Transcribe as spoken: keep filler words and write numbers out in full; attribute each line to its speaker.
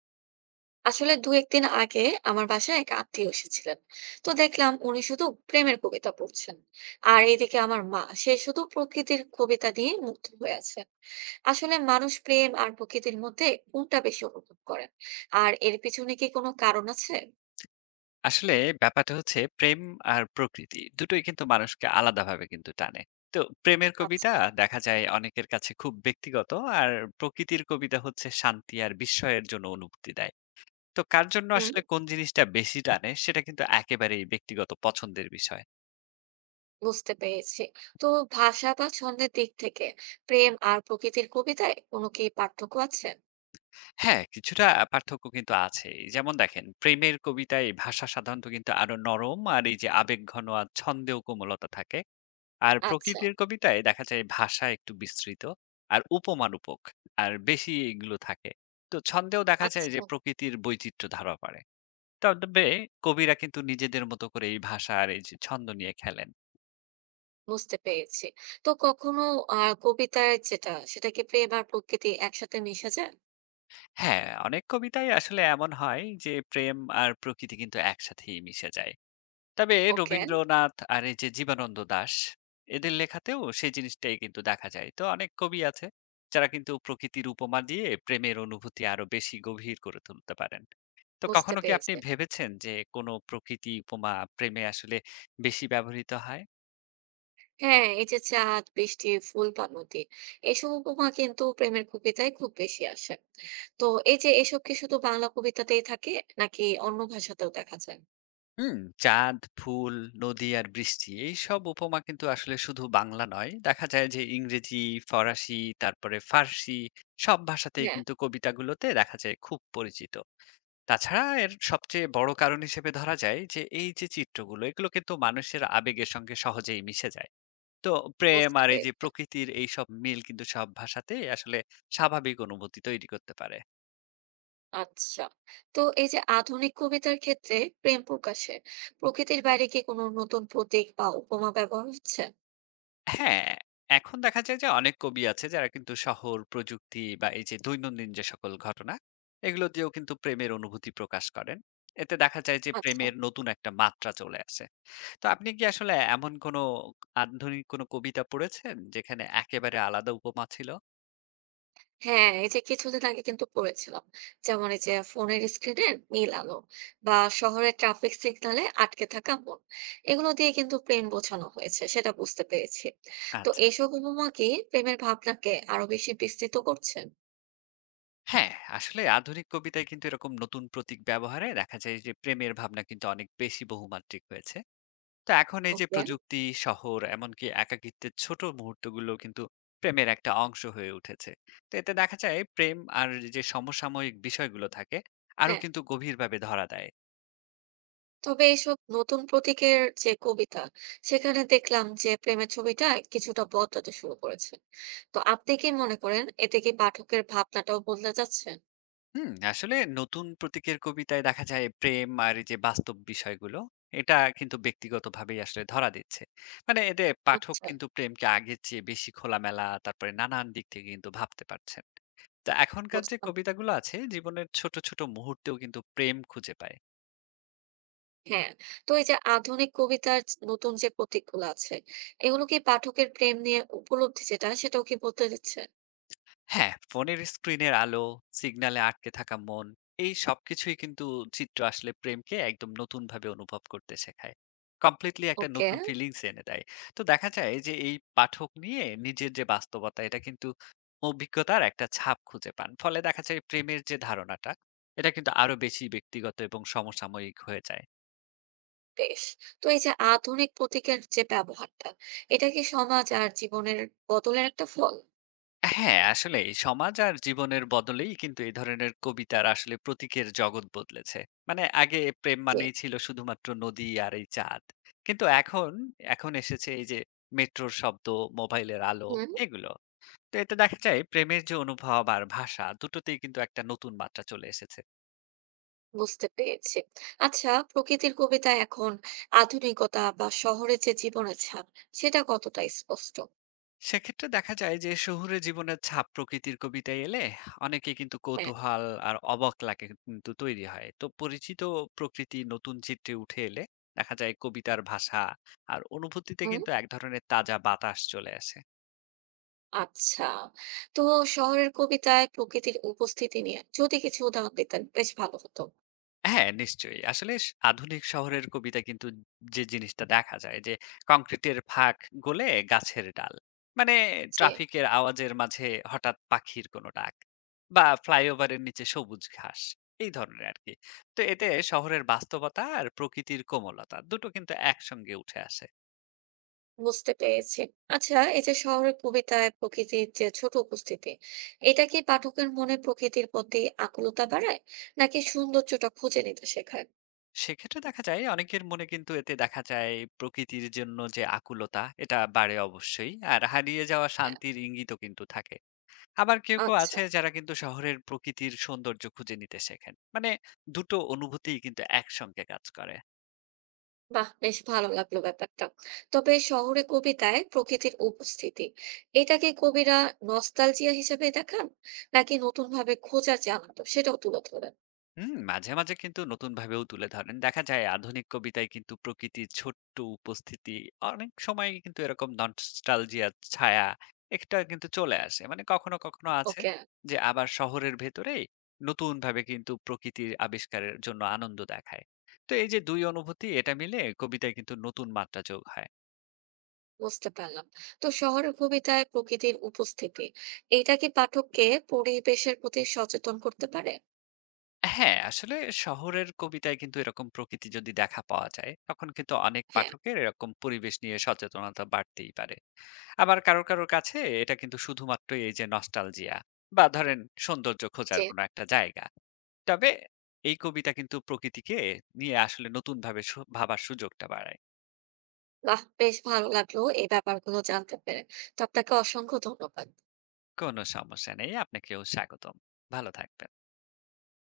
Speaker 1: আসলে দু একদিন আগে আমার বাসায় এক আত্মীয় এসেছিলেন। তো দেখলাম উনি শুধু প্রেমের কবিতা পড়ছেন, আর এদিকে আমার মা সে শুধু প্রকৃতির কবিতা দিয়ে মুগ্ধ হয়ে আছে। আসলে মানুষ প্রেম আর প্রকৃতির মধ্যে কোনটা বেশি অনুভব করেন, আর এর পিছনে কি কোনো কারণ আছে?
Speaker 2: আসলে ব্যাপারটা হচ্ছে প্রেম আর প্রকৃতি দুটোই কিন্তু মানুষকে আলাদাভাবে কিন্তু টানে। তো প্রেমের কবিতা
Speaker 1: আচ্ছা।
Speaker 2: দেখা যায় অনেকের কাছে খুব ব্যক্তিগত, আর প্রকৃতির কবিতা হচ্ছে শান্তি আর বিস্ময়ের জন্য অনুভূতি দেয়। তো কার জন্য
Speaker 1: হুম,
Speaker 2: আসলে কোন জিনিসটা বেশি টানে সেটা কিন্তু একেবারেই ব্যক্তিগত পছন্দের বিষয়।
Speaker 1: বুঝতে পেরেছি। তো ভাষা বা ছন্দের দিক থেকে প্রেম আর প্রকৃতির কবিতায় কোনো কি পার্থক্য আছে?
Speaker 2: হ্যাঁ, কিছুটা পার্থক্য কিন্তু আছে। যেমন দেখেন, প্রেমের কবিতায় ভাষা সাধারণত কিন্তু আরো নরম আর এই যে আবেগঘন, আর ছন্দেও কোমলতা থাকে। আর
Speaker 1: আচ্ছা।
Speaker 2: প্রকৃতির কবিতায় দেখা যায় ভাষা একটু বিস্তৃত আর উপমারূপক আর বেশি এগুলো থাকে। তো ছন্দেও দেখা
Speaker 1: আচ্ছা,
Speaker 2: যায় যে প্রকৃতির বৈচিত্র্য ধরা পড়ে। তবে কবিরা কিন্তু নিজেদের মতো করে এই ভাষা আর এই যে ছন্দ নিয়ে খেলেন।
Speaker 1: বুঝতে পেরেছি। তো কখনো আ কবিতায় যেটা, সেটা কি প্রেম আর প্রকৃতি একসাথে মিশে যায়?
Speaker 2: হ্যাঁ, অনেক কবিতায় আসলে এমন হয় যে প্রেম আর প্রকৃতি কিন্তু একসাথেই মিশে যায়। তবে
Speaker 1: ওকে,
Speaker 2: রবীন্দ্রনাথ আর এই যে জীবনানন্দ দাশ, এদের লেখাতেও সেই জিনিসটাই কিন্তু দেখা যায়। তো অনেক কবি আছে যারা কিন্তু প্রকৃতির উপমা দিয়ে প্রেমের অনুভূতি আরো বেশি গভীর করে তুলতে পারেন। তো
Speaker 1: বুঝতে
Speaker 2: কখনো কি আপনি
Speaker 1: পেরেছি।
Speaker 2: ভেবেছেন যে কোনো প্রকৃতি উপমা প্রেমে আসলে বেশি ব্যবহৃত হয়?
Speaker 1: হ্যাঁ, এই যে চাঁদ, বৃষ্টি, ফুল বা নদী, এসব উপমা কিন্তু প্রেমের কবিতায় খুব বেশি আসে। তো এই যে এসব কি শুধু বাংলা কবিতাতেই থাকে, নাকি অন্য ভাষাতেও দেখা যায়?
Speaker 2: হুম, চাঁদ, ফুল, নদী আর বৃষ্টি এইসব উপমা কিন্তু আসলে শুধু বাংলা নয়, দেখা যায় যে ইংরেজি, ফরাসি, তারপরে ফার্সি, সব ভাষাতেই
Speaker 1: হ্যাঁ,
Speaker 2: কিন্তু কবিতাগুলোতে দেখা যায় খুব পরিচিত। তাছাড়া এর সবচেয়ে বড় কারণ হিসেবে ধরা যায় যে এই যে চিত্রগুলো, এগুলো কিন্তু মানুষের আবেগের সঙ্গে সহজেই মিশে যায়। তো প্রেম
Speaker 1: বুঝতে
Speaker 2: আর এই যে
Speaker 1: পেরেছি।
Speaker 2: প্রকৃতির এই সব মিল কিন্তু সব ভাষাতে আসলে স্বাভাবিক অনুভূতি তৈরি করতে পারে।
Speaker 1: আচ্ছা। তো এই যে আধুনিক কবিতার ক্ষেত্রে প্রেম প্রকাশে প্রকৃতির বাইরে কি কোনো নতুন প্রতীক বা উপমা ব্যবহার হচ্ছে?
Speaker 2: হ্যাঁ, এখন দেখা যায় যে অনেক কবি আছে যারা কিন্তু শহর, প্রযুক্তি বা এই যে দৈনন্দিন যে সকল ঘটনা, এগুলো দিয়েও কিন্তু প্রেমের অনুভূতি প্রকাশ করেন। এতে দেখা যায় যে
Speaker 1: আচ্ছা।
Speaker 2: প্রেমের নতুন একটা মাত্রা চলে আসে। তো আপনি কি আসলে এমন কোনো আধুনিক কোনো কবিতা পড়েছেন যেখানে একেবারে আলাদা উপমা ছিল?
Speaker 1: হ্যাঁ, এই যে কিছুদিন আগে কিন্তু পড়েছিলাম। যেমন এই যে ফোনের স্ক্রিনের নীল আলো বা শহরের ট্রাফিক সিগনালে আটকে থাকা মন। এগুলো দিয়ে কিন্তু প্রেম বোঝানো হয়েছে, সেটা বুঝতে পেরেছি। তো
Speaker 2: আচ্ছা।
Speaker 1: এইসব উপমা কি প্রেমের ভাবনাকে আরো বেশি বিস্তৃত করছে?
Speaker 2: হ্যাঁ, আসলে আধুনিক কবিতায় কিন্তু এরকম নতুন প্রতীক ব্যবহারে দেখা যায় যে প্রেমের ভাবনা কিন্তু অনেক বেশি বহুমাত্রিক হয়েছে। তো এখন এই যে
Speaker 1: ওকে,
Speaker 2: প্রযুক্তি, শহর, এমনকি একাকিত্বের ছোট মুহূর্তগুলো কিন্তু প্রেমের একটা অংশ হয়ে উঠেছে। তো এতে দেখা যায় প্রেম আর যে সমসাময়িক বিষয়গুলো থাকে, আরো
Speaker 1: হ্যাঁ।
Speaker 2: কিন্তু গভীরভাবে ধরা দেয়।
Speaker 1: তবে এইসব নতুন প্রতীকের যে কবিতা, সেখানে দেখলাম যে প্রেমের ছবিটা কিছুটা বদলাতে শুরু করেছে। তো আপনি কি মনে করেন এতে কি পাঠকের ভাবনাটাও বদলে যাচ্ছে?
Speaker 2: হুম, আসলে নতুন প্রতীকের কবিতায় দেখা যায় প্রেম আর এই যে বাস্তব বিষয়গুলো, এটা কিন্তু ব্যক্তিগতভাবেই আসলে ধরা দিচ্ছে। মানে এতে পাঠক
Speaker 1: আচ্ছা,
Speaker 2: কিন্তু প্রেমকে আগের চেয়ে বেশি খোলামেলা, তারপরে নানান দিক থেকে কিন্তু ভাবতে পারছেন। তা এখনকার যে
Speaker 1: বুঝলাম।
Speaker 2: কবিতাগুলো আছে জীবনের ছোট ছোট মুহূর্তেও কিন্তু প্রেম খুঁজে পায়।
Speaker 1: হ্যাঁ, তো এই যে আধুনিক কবিতার চ নতুন যে প্রতীকগুলো আছে, এগুলো কি পাঠকের প্রেম নিয়ে উপলব্ধি যেটা সেটাও কি বদলে দিচ্ছে?
Speaker 2: হ্যাঁ, ফোনের স্ক্রিনের আলো, সিগন্যালে আটকে থাকা মন, এই সবকিছুই কিন্তু চিত্র আসলে প্রেমকে একদম নতুনভাবে অনুভব করতে শেখায়। কমপ্লিটলি একটা
Speaker 1: ওকে,
Speaker 2: নতুন ফিলিংস এনে দেয়। তো দেখা যায় যে এই পাঠক নিয়ে নিজের যে বাস্তবতা, এটা কিন্তু অভিজ্ঞতার একটা ছাপ খুঁজে পান। ফলে দেখা যায় প্রেমের যে ধারণাটা, এটা কিন্তু আরো বেশি ব্যক্তিগত এবং সমসাময়িক হয়ে যায়।
Speaker 1: বেশ। তো এই যে আধুনিক প্রতীকের যে ব্যবহারটা, এটা কি সমাজ আর জীবনের বদলের একটা ফল?
Speaker 2: হ্যাঁ, আসলেই সমাজ আর জীবনের বদলেই কিন্তু এই ধরনের কবিতার আসলে প্রতীকের জগৎ বদলেছে। মানে আগে প্রেম
Speaker 1: জি।
Speaker 2: মানেই ছিল শুধুমাত্র নদী আর এই চাঁদ। কিন্তু এখন, এখন এসেছে এই যে মেট্রোর শব্দ, মোবাইলের আলো,
Speaker 1: হুম,
Speaker 2: এগুলো। তো এতে দেখা যায় প্রেমের যে অনুভব আর ভাষা দুটোতেই কিন্তু একটা নতুন মাত্রা চলে এসেছে।
Speaker 1: বুঝতে পেরেছি। আচ্ছা, প্রকৃতির কবিতা এখন আধুনিকতা বা শহরের যে জীবনের ছাপ, সেটা কতটা স্পষ্ট?
Speaker 2: সেক্ষেত্রে দেখা যায় যে শহুরে জীবনের ছাপ প্রকৃতির কবিতায় এলে অনেকে কিন্তু
Speaker 1: হ্যাঁ।
Speaker 2: কৌতূহল আর অবাক লাগে কিন্তু তৈরি হয়। তো পরিচিত প্রকৃতি নতুন চিত্রে উঠে এলে দেখা যায় কবিতার ভাষা আর অনুভূতিতে
Speaker 1: হুম।
Speaker 2: কিন্তু এক ধরনের তাজা বাতাস চলে আসে।
Speaker 1: আচ্ছা। তো শহরের কবিতায় প্রকৃতির উপস্থিতি নিয়ে যদি কিছু উদাহরণ দিতেন বেশ ভালো হতো।
Speaker 2: হ্যাঁ, নিশ্চয়ই। আসলে স আধুনিক শহরের কবিতা কিন্তু, যে জিনিসটা দেখা যায় যে কংক্রিটের ফাঁক গলে গাছের ডাল। মানে
Speaker 1: যে
Speaker 2: ট্রাফিকের আওয়াজের মাঝে হঠাৎ পাখির কোনো ডাক, বা ফ্লাইওভারের নিচে সবুজ ঘাস। এই ধরনের আরকি। তো এতে শহরের বাস্তবতা আর প্রকৃতির কোমলতা দুটো কিন্তু একসঙ্গে উঠে আসে।
Speaker 1: বুঝতে পেরেছি। আচ্ছা, এই যে শহরের কবিতায় প্রকৃতির যে ছোট উপস্থিতি, এটা কি পাঠকের মনে প্রকৃতির প্রতি আকুলতা বাড়ায়? নাকি সৌন্দর্যটা খুঁজে নিতে শেখায়?
Speaker 2: সেক্ষেত্রে দেখা যায় অনেকের মনে কিন্তু, এতে দেখা যায় প্রকৃতির জন্য যে আকুলতা এটা বাড়ে অবশ্যই। আর হারিয়ে যাওয়া
Speaker 1: অ্যা
Speaker 2: শান্তির ইঙ্গিতও কিন্তু থাকে। আবার কেউ কেউ
Speaker 1: আচ্ছা।
Speaker 2: আছে যারা কিন্তু শহরের প্রকৃতির সৌন্দর্য খুঁজে নিতে শেখেন। মানে দুটো অনুভূতিই কিন্তু একসঙ্গে কাজ করে।
Speaker 1: বাহ! বেশ ভালো লাগলো ব্যাপারটা। তবে শহুরে কবিতায় প্রকৃতির উপস্থিতি, এটা কি কবিরা নস্টালজিয়া হিসেবে দেখান? নাকি নতুনভাবে খোঁজার যে আনন্দ সেটাও তুলে ধরেন?
Speaker 2: হুম, মাঝে মাঝে কিন্তু নতুন ভাবেও তুলে ধরেন। দেখা যায় আধুনিক কবিতায় কিন্তু প্রকৃতির ছোট্ট উপস্থিতি অনেক সময় কিন্তু এরকম নস্টালজিয়ার ছায়া একটা কিন্তু চলে আসে। মানে কখনো কখনো আছে
Speaker 1: ওকে।
Speaker 2: যে আবার শহরের ভেতরেই নতুন ভাবে কিন্তু প্রকৃতির আবিষ্কারের জন্য আনন্দ দেখায়। তো এই যে দুই অনুভূতি, এটা মিলে কবিতায় কিন্তু নতুন মাত্রা যোগ হয়।
Speaker 1: বুঝতে পারলাম। তো শহরের কবিতায় প্রকৃতির উপস্থিতি এটা কি পাঠককে পরিবেশের প্রতি সচেতন করতে পারে?
Speaker 2: হ্যাঁ, আসলে শহরের কবিতায় কিন্তু এরকম প্রকৃতি যদি দেখা পাওয়া যায়, তখন কিন্তু অনেক
Speaker 1: হ্যাঁ।
Speaker 2: পাঠকের এরকম পরিবেশ নিয়ে সচেতনতা বাড়তেই পারে। আবার কারোর, কারোর কাছে এটা কিন্তু শুধুমাত্র এই যে নস্টালজিয়া বা ধরেন সৌন্দর্য খোঁজার
Speaker 1: যে
Speaker 2: কোনো একটা জায়গা। তবে এই কবিতা কিন্তু প্রকৃতিকে নিয়ে আসলে নতুনভাবে সু ভাবার সুযোগটা বাড়ায়।
Speaker 1: বাহ, বেশ ভালো লাগলো এই ব্যাপারগুলো জানতে পেরে। তো আপনাকে অসংখ্য ধন্যবাদ।
Speaker 2: কোনো সমস্যা নেই। আপনাকেও স্বাগতম। ভালো থাকবেন।